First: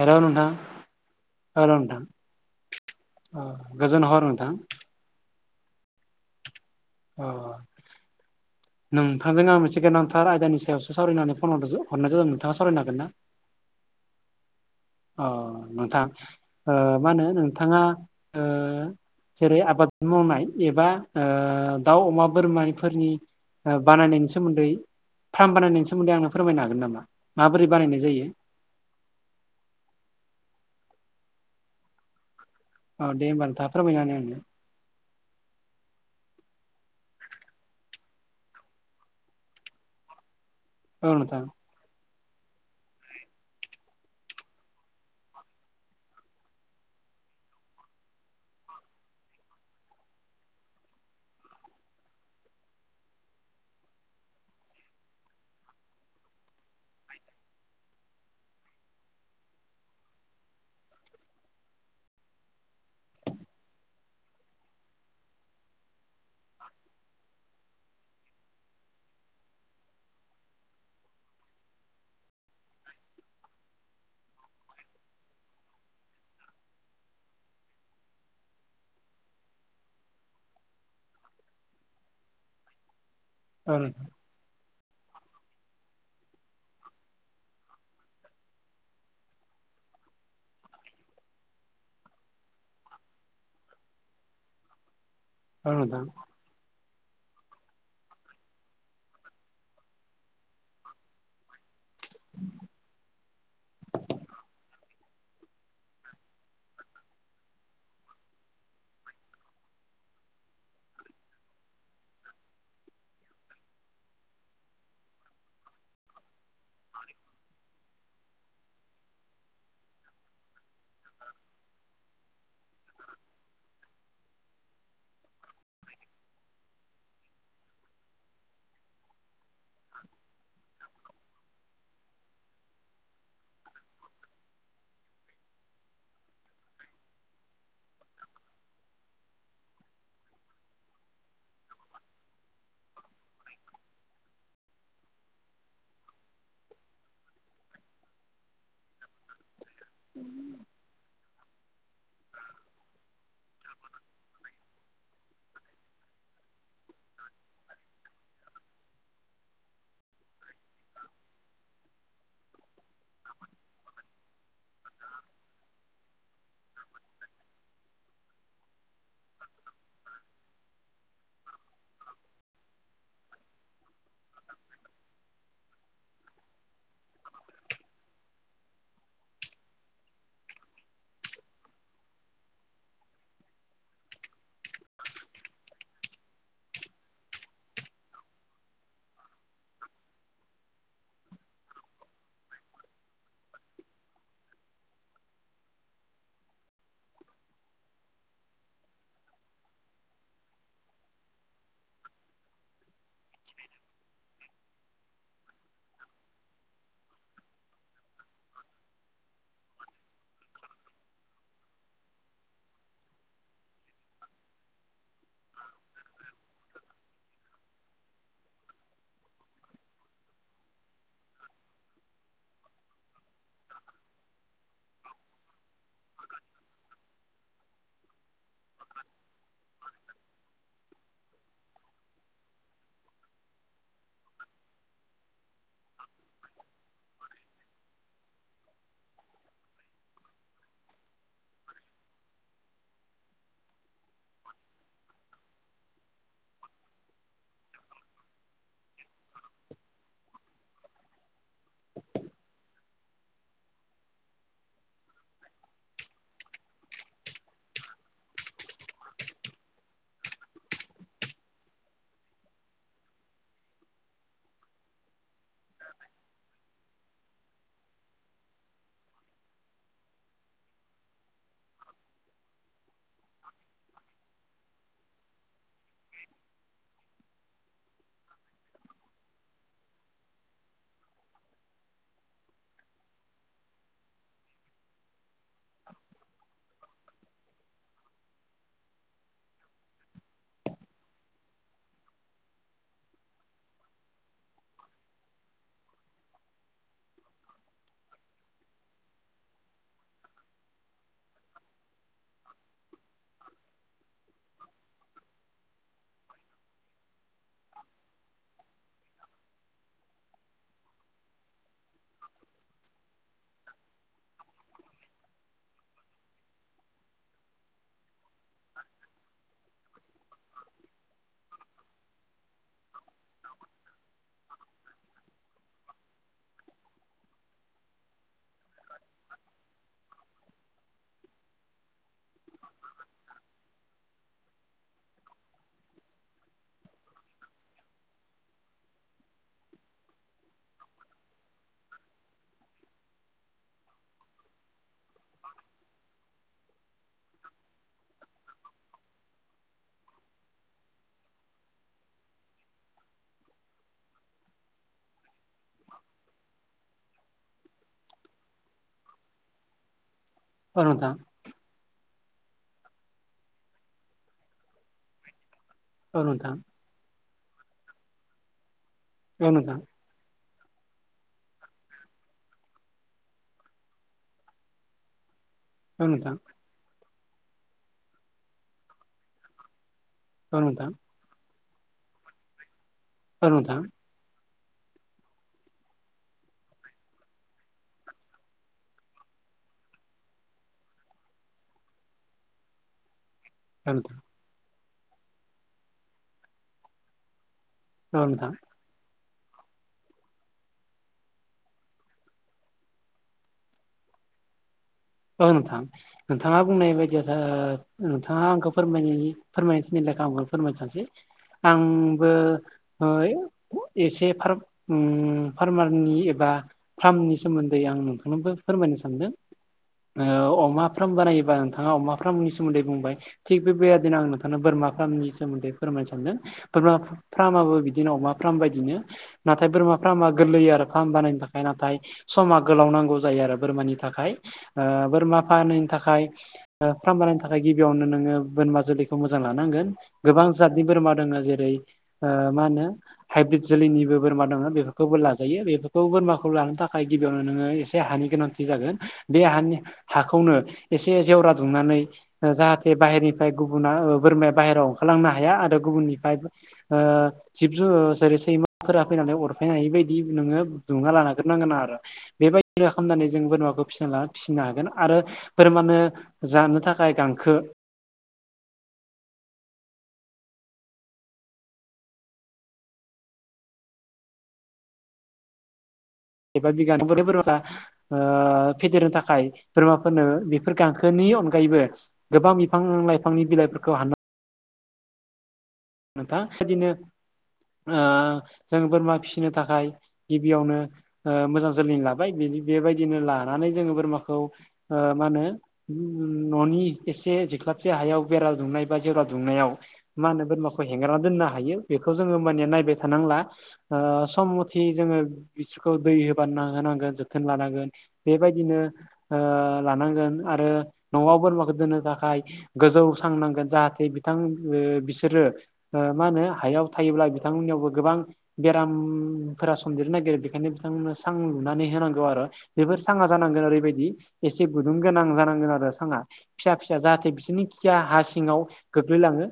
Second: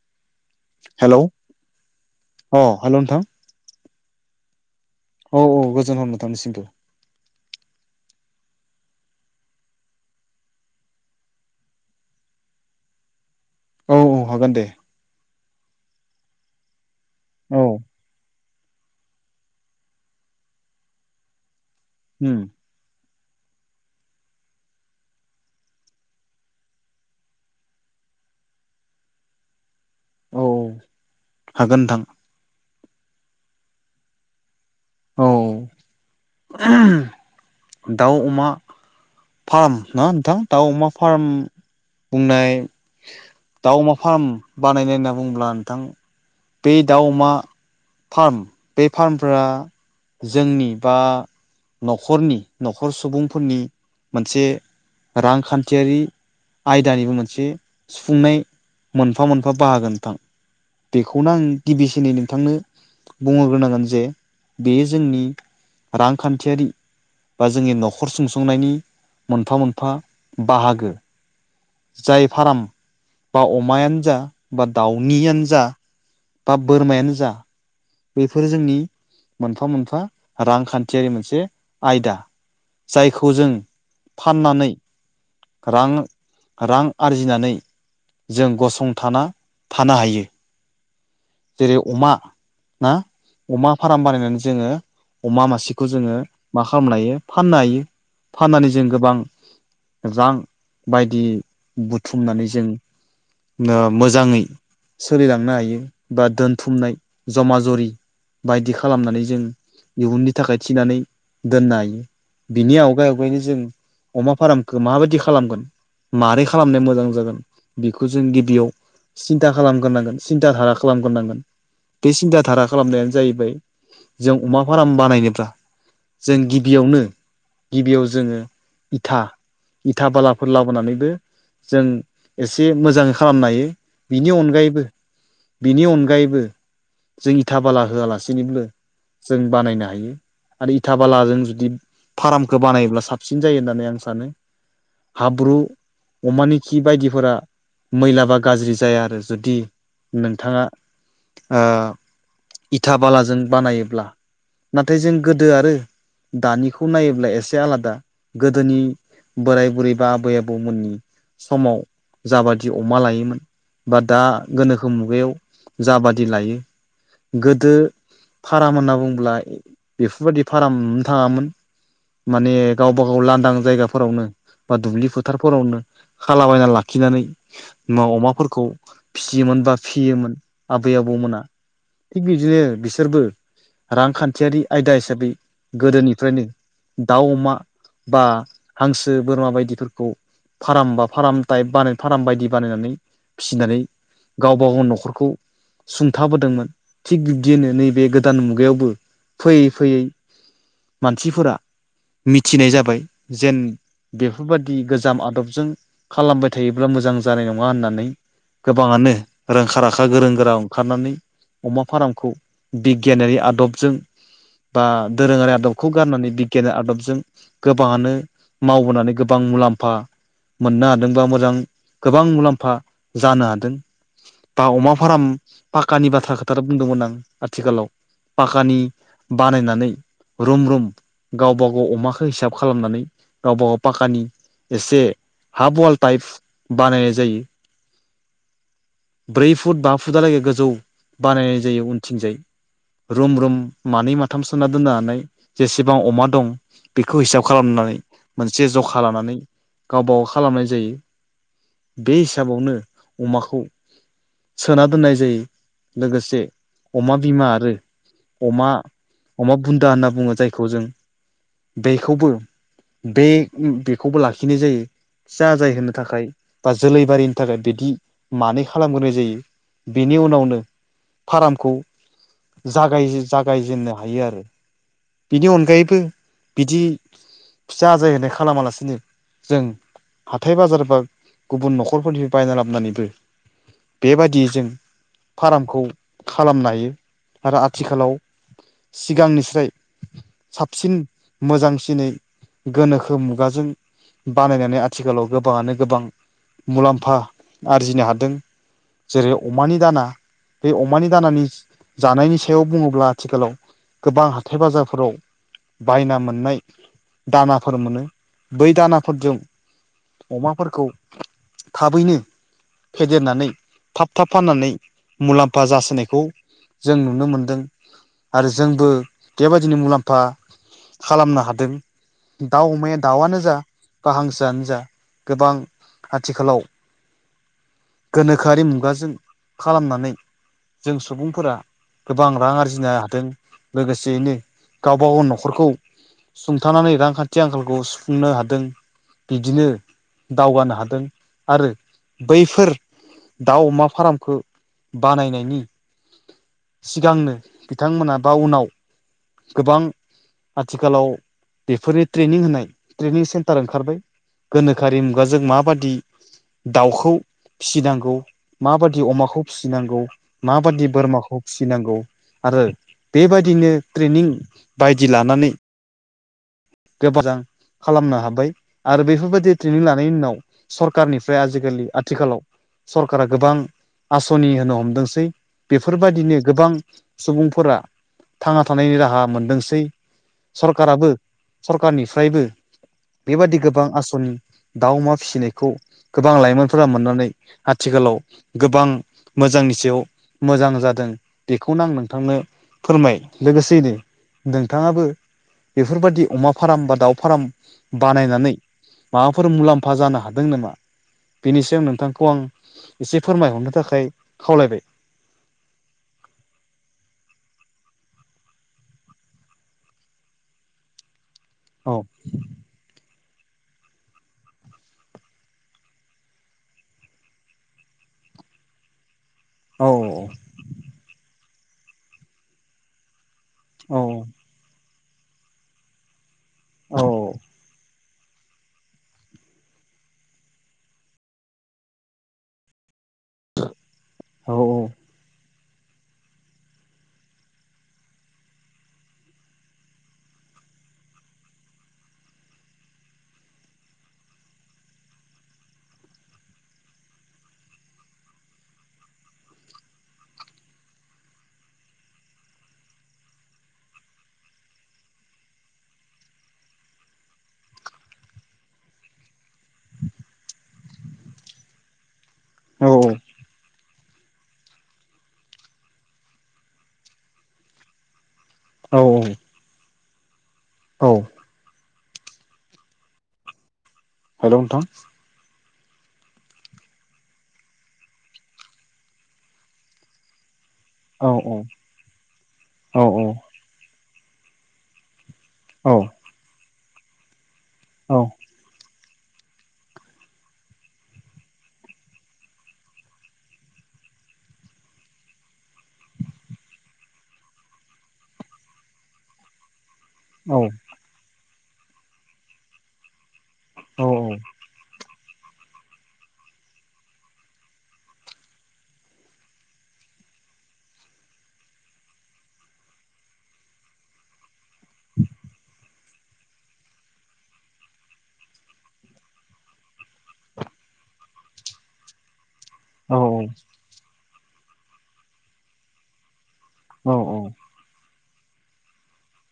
हेल' नोंथां? Hello hello नोंथां अ हेल' नोंथां गोजोन हर नोंथां। औ औ गोजोन हनोथांनिसिमबो। अह। नोंथांजों आंहा मोनसे गोनांथार आयदानि सायावसो सावरायनानै फनाव हरनाय जादों नोंथाङा सावरायनो हागोन ना? औ औ हागोन दे। अ नोंथां मा होनो औ नोंथाङा जेरै आबाद मावनाय एबा दाउ अमा उम बोरमानि फोरनि बानायनायनि सोमोन्दै फार्म बानायनायनि सोमोन्दै आंनो फोरमायनो हागोन नामा माबोरै बानायनाय जायो? औ हागोन नोंथां। औ दे होमबा नोंथाङा फोरमायना होनाय आंनो। औ। दाउ अमा फार्म ना नोंथां दाउ अमा औ फार्म नोंथां बुंनाय दाउ अमा फार्म बानायनाय होनना बुंङोब्ला नोंथां बे दाउ अमा फार्म बे फार्मफोरा जोंनि बा न'खरनि न'खर सुबुंफोरनि मोनसे रांखान्थियारि आयदानिबो मोनसे सुफुंनाय मोनफा मोनफा बाहागो नोंथां बेखौनो आं गिबिसिनै नोंथांनो बुंहोग्रोनांगोन जे बे जोंनि रांखान्थियारि बा जोंनि न'खर सुंसुंनायनि मोनफा मोनफा बाहागो। जाय फार्म बा अमायानो जा बा दाउनियानो जा बा बोरमायानो जा बेफोरो जोंनि मोनफा मोनफा रांखान्थियारि मोनसे आयदा जायखौ जों औ नोंथां फाननानै रां रां आरजिनानै जों गसंथाना थानो हायो। जेरै अमा ना अमा फार्म बानायनानै जोंङो अमा औ मासेखौ नोंथां जोंङो मा खालामनो हायो फाननो हायो फाननानै जों गोबां रां बायदि बुथुमनानै जों ओ मोजाङै सोलिलांनो हायो। बा दोनथुमनाय जमा जरि बायदि खालामनानै जों इयुननि थाखाय थिनानै दोननो हायो। बिनि आवगाय आवगायनो जों अमा फार्मखौ माबायदि खालामगोन। मारै खालामनाया मोजां जागोन बेखौ जों गिबियाव सिन्था खालामग्रोनांगोन सिन्था धारा खालामग्रोनांगोन बे सिन्था धारा खालामनायानो जाहैबाय जों अमा फार्म बानायनोब्ला जों गिबियावनो गिबियाव जोंङो इथा इथा बालाफोर लाबोनानैबो जों एसे मोजां खालामनो हायो बिनि अनगायैबो बिनि अनगायैबो जों इथा बाला होआलासिनोबो जों बानायनो हायो। आरो इथा बालाजों जुदि फार्मखौ बानायोब्ला साबसिन जायो होननानै आं सानो। हाब्रु अमानि खि बायदिफोरा मैलाबा गाज्रि जाया आरो जुदि नोंथाङा ओ इथा बालाजों बानायोब्ला नाथाय जों गोदो आरो दानिखौ नायोब्ला एसे आलादा गोदोनि बोराइ बुरै बा आबै आबौमोननि समाव जाबादि अमा लायोमोन बा दा गोनो खो मुगायाव जाबादि लायो। गोदो फाराम होनना बुंङोला बेफोरबायदि फाराम नुनो थाङामोन। माने गावबा गाव लांदां जायगाफोरावनो बा दुब्लि फोथार फोरावनो खालाबायना लाखिनानै अमाफोरखौ फिसियोमोन बा फियोमोन आबै आबौमोना थिग बिदिनो बिसोरबो रांखान्थियारि आयदा हिसाबै गोदोनिफ्रायनो दाउ अमा बा हांसो बोरमा बायदिफोरखौ फाराम बा फार्म तायब बानाय फार्म बायदि बानायनानै फिसिनानै गावबा गाव न'खरखौ सुंथाबोदोंमोन थिग बिब्दिनो नैबे गोदान मुगायावबो फैयै फैयै मानसिफोरा मिथिनाय जाबाय जेन बेफोरबायादि गोजाम आदबजों खालामबाय थायो ब्ला मोजां जानाय नङा होननानै गोबाङानो गोरोंखा राखा गोरों गोरा ओंखारनानै अमा फारामखौ बिगियानारि आदब जों बा दोरोङारि आदबखौ गारनानै बिगियान आदबजों गोबाङानो मावबोनानै गोबां मुलाम्फा मोनो हा होमबा मोजां गोबां मुलाम्फा जानो हादों बा अमा फार्म पाक्कानि बाथ्रा खोथा बुंदोंमोन आं आथिखालाव पाकानि बानायनानै रुम रुम गावबा गाव अमाखौ हिसाब खालामनानै गावबा गाव पकानि एसे हाफ वाल टाइपह बानायनाय जायो ब्रै फुट बा फुटहालागै गोजौ बानायनाय जायो उनथिंजाय रुम रुम मानै माथाम सोहना दोननानै जेसेबां अमा दं बेखौ हिसाब खालामनानै मोनसे ज'खा लानानै गाव गाव खावलाम खालामनाय जायो बे हिसाबावनो अमाखौ सोना दोननाय जायो लोगोसे अमा बिमा आरो अमा अमा बुनदा होनना बुङो जायखौ जों बेखौबो बे बेखौबो लाखिनाय जायो फिसा‌ जाय होनो थाखाय बा जोलैबारिनि थाखाय बिदि मानै खालामग्रोनाय जायो बेनि उनावनो फार्मखौ जागाय जागायजेननो हायो आरो बिनि अनगायै अनगायैबो बिदि फिसा आजयहोनाय खालामालासिनो जों हाथाय बाजार बा गुबुन न'ख'रफोरनिफाय बायना लाबोनानैबो बेबादियै जों फार्मखौ खालामनो हायो आरो आथिखालाव सिगांनिफ्राय साबसिन मोजांसिनै गोनोखो मुगाजों बानायनानै आथिखालाव गोबांआनो गोबां मुलाम्फा आरजिनो हादों जेरै अमानि दाना बे अमानि दानानि जि जानायनि सायाव बुङोब्ला आथिखालाव गोबां हाथाय बाजारफोराव बाहायना मोननाय दानाफोर मोनो बै दानाफोरजों अमाफोरखौ थाब फेदेरनानै थाब थाब फाननानै मुलामफा जासोनायखौ जों नुनो मोनदों आरो जोंबो बेबादिनो मुलाम्फा खालामनो हादों दाउ अमाया दाउआनो जा बा हांसोआनो जा गोबां आथिखालाव गोनोखोआरि मुगाजों खालामनानै जों सुबुंफोरा गोबां रां आरजिनो हादों लोगोसेयैनो गावबा गाव न'ख'रखौ सुंथानानानै रांखान्थि आंखालखौ सुफुंनो हादों इदिनो दावगानो हादों आरो बैफोर दाउ अमा फार्मखौ बानायनायनि सिगांनो बिथांमोना बा उनाव गोबां आथिखालाव बेफोरनि ट्रेनिं होननाय ट्रेनिं सेनटार ओंखारबाय गोनोखोरि मुगाजों माबायदि दाउखौ फिसिनांगौ माबादि अमाखौ फिनांगौ औ माबादि नोंथां बोरमाखौ फिसिनांगौ आरो बेबादिनो ट्रेनिं बायदि लानानै औ नोंथां गोब मोजां खालामनो हाबाय आरो औ बेफोरबादि नोंथां ट्रेनिं लानायनि उनाव सरखारनिफ्राय आजिखालि आथिखालाव सरखारा गोबां आस'नि होनो हमदोंसै औ नोंथां बेफोरबादिनो गोबां सुबुंफोरा थांना थानायनि राहा मोनदोंसै औ नोंथां सरखाराबो सरखारनिफ्रायबो औ बेबादि नोंथां गोबां आस'नि दाउ अमा फिसिनायखौ गोबां लाइमोनफोरा मोननानै आथिखालाव गोबां मोजांनि सायाव मोजां जादों बेखौनो आं नोंथांनो फोरमाय लोगोसेयैनो औ नोंथां नोंथांआबो बेफोरबादि अमा फार्म बा दाउ फार्म औ नोंथां बानायनानै माबाफोर मुलामफा जानो हादों नामा बेनि सायाव आं नोंथांखौ आं एसे फोरमायहरनो थाखाय खावलायबाय औ नोंथां नोंथांआ बुंनाय बायदि जा‌ नोंथांआ आंखौ फोरमाय फोरमायनो थोननाय लेखा आंखौ फोरमायनो थोंनोसै औ आंबो है एसे फार उम फार्मारनि एबा फार्मनि सोमोन्दै आं नोंथांननोबो फोरमायनो सानदों औ ओव अमा फ्रार्म बानायोबा नोंथाङा अमा फ्रार्मनि सोमोन्दै बुंबाय थिग बे औ बेयादिनो आं नोंथांनो बोरमा प्रार्मनि सोमोन्दै फोरमायनो सानदों बोरमा औ प्रार्माबो बि बिदिनो अमा फ्राम बायदिनो नाथाय बोरमा प्रामा गोरलैयो आरो फ्रामा बानायनो थाखाय नाथाय समा गोलावनांगौ जायो आरो बोरमानि थाखाय औ ओ बोरमा फानोनि थाखाय ओ फ्राम बानायनो थाखाय गिबियावनो नोङो बोरमा जोलैखौ मोजां लानांगोन गोबां जातनि बोरमा दोङो जेरै ओ मा होनो? हाइब्रिद जोलैनिबो बोरमा दोङो बेफोरखौबो लाजायो बेफोरखौ बोरमाखौ लानो थाखाय गिबियावनो नोङो एसे हानि गोनां थि जागोन बे हानि हाखौनो एसे जेवरा दुंनानै जाहाथे बाहेरनिफ्राय गुबुना ओ बोरमाया बाहेरायाव ओंखारलांनो हाया आरो गुबुननिफ्राय ओ जिब जु जेरै सैमाफोरा फैनानै अरफैनो हि बायदि नोङो दुमना लाग्रोनांगोन आरो औ बेबायदिनो खामनानै जों बोरमाखो फिसिला फिसिनो हागोन आरो फोरमानो जानो थाखाय गांखो औ औ औ हेलौ नोंथां। [unintelligible] ओ फेदेरनो थाखाय बोरमाफोरनो फोर गांखोनि औ औ अनगायैबो गोबां बिफां औ लाइफांनि बिलाइफोरखौ हानना औ। नोंथां बिदिनो ओ औ जों बोरमा फिसिनो थाखाय गिबियावनो ओ मोजां जोलैनि लाबाय बिनि बेबायदिनो लानानै जों बोरमाखौ ओ माहोनो ननि एसे जिख्लाबसे हायाव बेरा दुमनाय बा जेवरा दुमनायाव मा होनो औ बोरमाखौ हेंगारना दोननो हायो बेखौ जोङो होमबानिया नायबाय थानांला। ओ औ सम मथि जोङो बिसीखौ दै होबाना होनांगोन जोथोन लानांगोन बेबायदिनो ओ लानांगोन आरो न'आव बोरमाखौ दोननो थाखाय गोजौ सां नांगोन जा ओ मा होनो हायाव थायोब्ला बिथांमोननियावबो गोबां बेरामफोरा सोमदेरनो नागिरो बेखायनो बिथांमोननो सां लुनानै होनांगौ आरो। बेफोर औ साङा जानांगोन ओरैबायदि एसे गुदुं गोनां जानांगोन आरो साङा फिसा फिसा औ जाहाथे बिसिनि खिया हा सिङाव गोग्लैलाङो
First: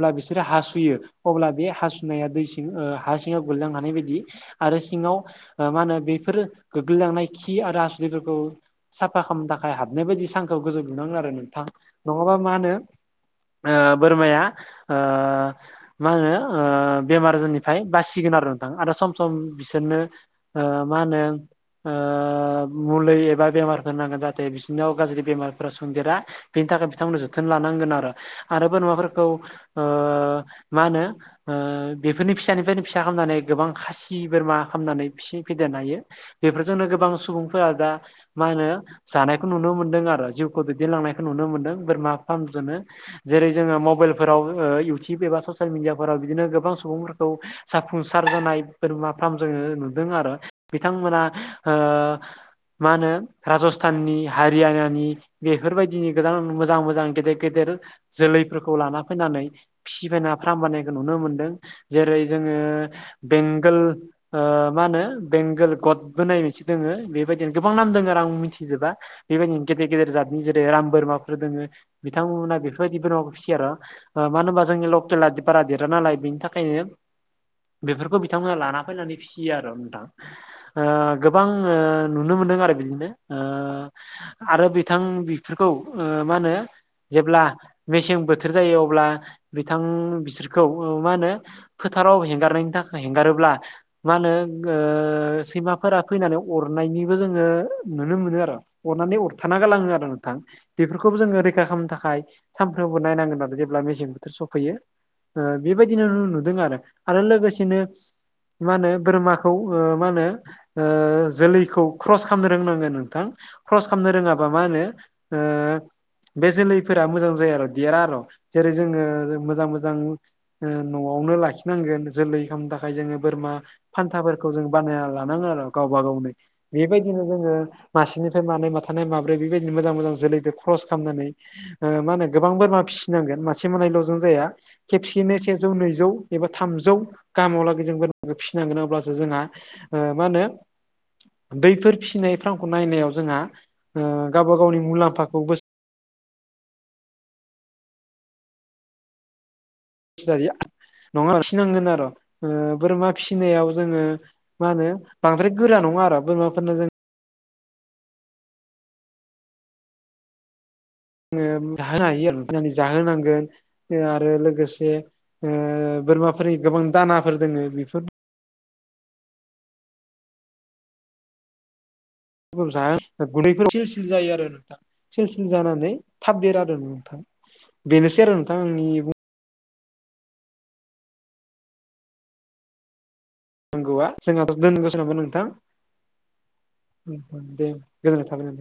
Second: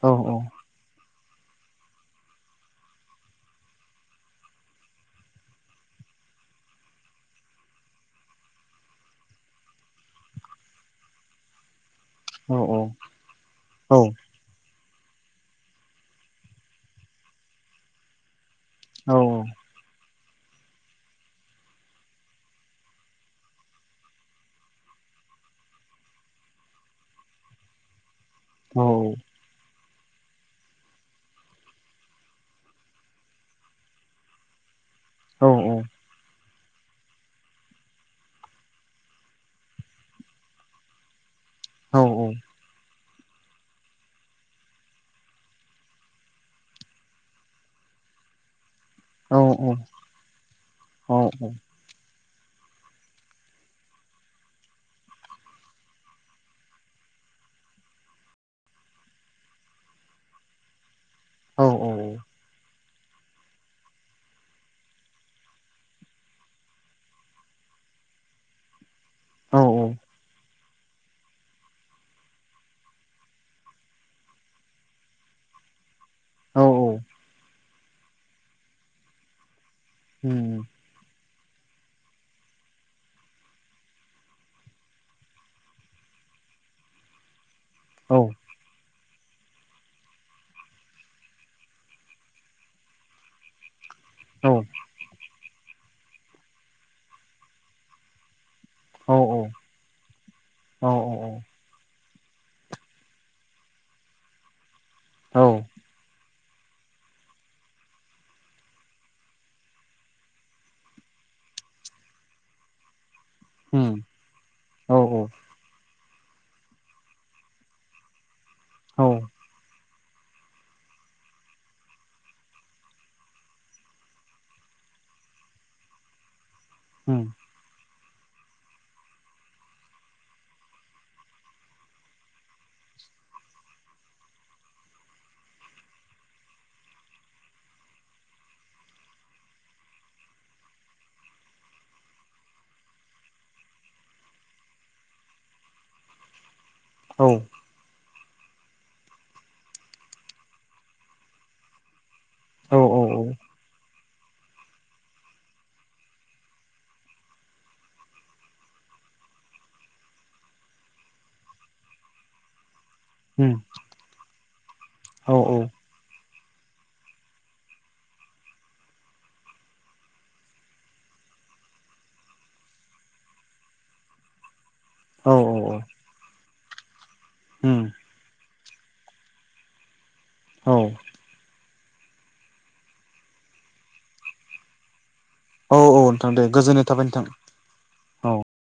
औ बिसि हासुयो अब्ला बे हासुनाया दै सिं ओ हा सिङाव गोलैलांनो हानाय बायदि आरो सिङाव ओ मा होनो बेफोर गोग्लैलांनाय खि आरो हासुदैफोरखौ साफा खालामनो थाखाय हाबनाय बायदि सांखौ गोजौ लुनांगोन आरो नोंथां। नङाबा मा होनो औ ओ बोरमाया ओ मा होनो ओ बेमार आजार निफ्राय बासिगोन आरो नोंथां आरो सम सम बिस सोरनो ओ मा होनो ओ मुलि एबा बेमारफोर नांगोन जाहाथे बिसोरनाव गाज्रि बेमारफोरा सन्देरा। बेनि थाखाय बिथांमोनखो जोथोन लानांगोन आरो आरो बोरमाफोरखौ ओ मा होनो ओ बेफोरनि फिसानिफ्रायनो फिसा खालामनानै गोबां खासि बोरमा खालामनानै फिसि फेदेरनो हायो। बेफोरजोंनो गोबां सुबुंफोरा दा मा होनो जानायखौ नुनो मोनदों आरो जिउखौ दैदेनलांनाय खो नुनो मोनदों बोरमा फार्म जोंनो जेरै जोङो मबेल फोराव ओ इउटिब एबा ससियेल मिडियाफोराव बिदिनो गोबां सुबुंफोरखौ जाफुंसार जानाय बोरमा फार्म जोङो नुदों आरो बिथांमोना ओ मा होनो राजस्थाननि हारियानानि बेफोरबायदिनि गोबां मोजां मोजां गेदेर गेदेर जोलैफोरखौ लाना फैनानै फिसिबायना फार्म बानानायखौ नुनो मोनदों औ जेरै जोङो बेंगोल ओ मा होनो बेंगोल गदबो नायनोसो दोङो बेबायदिनो गोबां नाम दङो आरो आंबो मिथिजोबा औ बेबादिनो औ गेदेर गदेर जादनि ज राम बोरमाफोर दोङो बिथांमोना बेफोरबायदि बोरमाखौ फिसियो आरो ओ मानो होनोबा जोंनि लकेेलदि बारा देरा नालाय बेनि थाखायनो बेफोरखौ बिथांमोना लाना फैनानै फिसियो आरो नोंथां। उम। ओ गोबां ओ नुनो मोनदों आरो बिदिनो ओ आरो बिथां बेफोरखौ ओ मा होनो जेब्ला औ मेसें बोथोर जायो अ अब्ला बिथां बिसोरखौ ओ मा होनो फोथाराव हेंगारनायनि थाखाय हेंगारोब्ला मा होनो ओ सैमाफोरा फैनानै अरनायनिबो जोङो नुनो मोनो आरो। औ अरनानै अरथाना गालाङो आरो नोंथां औ बेफोरखौबो जोङो रैखा खालामनो थाखाय सानफ्रोमबो नायनांगोन आरो जे जेब्ला मेसें बोथोर सफैयो बेबायदिनो नुदों आरो आरो लोगोसेनो मा होनो बोरमाखौ ओ मा होनो ओ जोलैखौ क्रस खालामनो रोंनांगोन नोंथां। क्रस उम खालामनो रोङाबा मा होनो औ औ उम औ ओ बे जोलैफोरा मोजां जाया आरो देरा आरो' जेरै जोङो औ मोजां मोजां न'आवनो लाखिनांगोन जोलै खालामनो थाखाय जोङो बोरमा फान्थाफोरखौ जों बानायना लानाङो आरो गावबा गावनो उम बेबायदिनो जोङो मासेनिफ्राय मानै माथानाय माब्रै बेबायदि मोजां मोजां जोलै बे क्रस खालामनानै मा होनो गोबां बोरमा फिसिनांगोन मासे मोनायल'जों जाया खेबसेयैनो सेजौ नैजौ एबा थामजौ गाहामावलागै जों बोरमा फिसिनांगोन अब्लासो जोंहा ओ मा होनो बैफोर फिसिनाय फार्मखौ नायनायाव जोंहाओ गावबा गावनि मुलाम्फाखौ बोस औ [inaudible] फिसिनांगोन आरो बोरमा फिसिनायाव जोङो मा होनो बांद्राय गोरा नङा आरो बोरमाफोरनो जों जाहोनो हायो आरो जाहोनांगोन आरो लोगोसे औ जे औ बोरमाफोरनि गोबां दानाफोर दोङो बेफोर जाहोनो गुदैफोर सेलसिल जायो आरो नोंथां औ सलसिल जानानै थाबदेरो आरो नोंथा उम बेनोसै आरो नोंथां आंनि बुं औ नंगौआ जोंहाथ' दोनगौसो नामोन नोंथां औ नोंथां दे गोजोननाय थाबाय नोंथां दे गोजोननाय औ थाबाय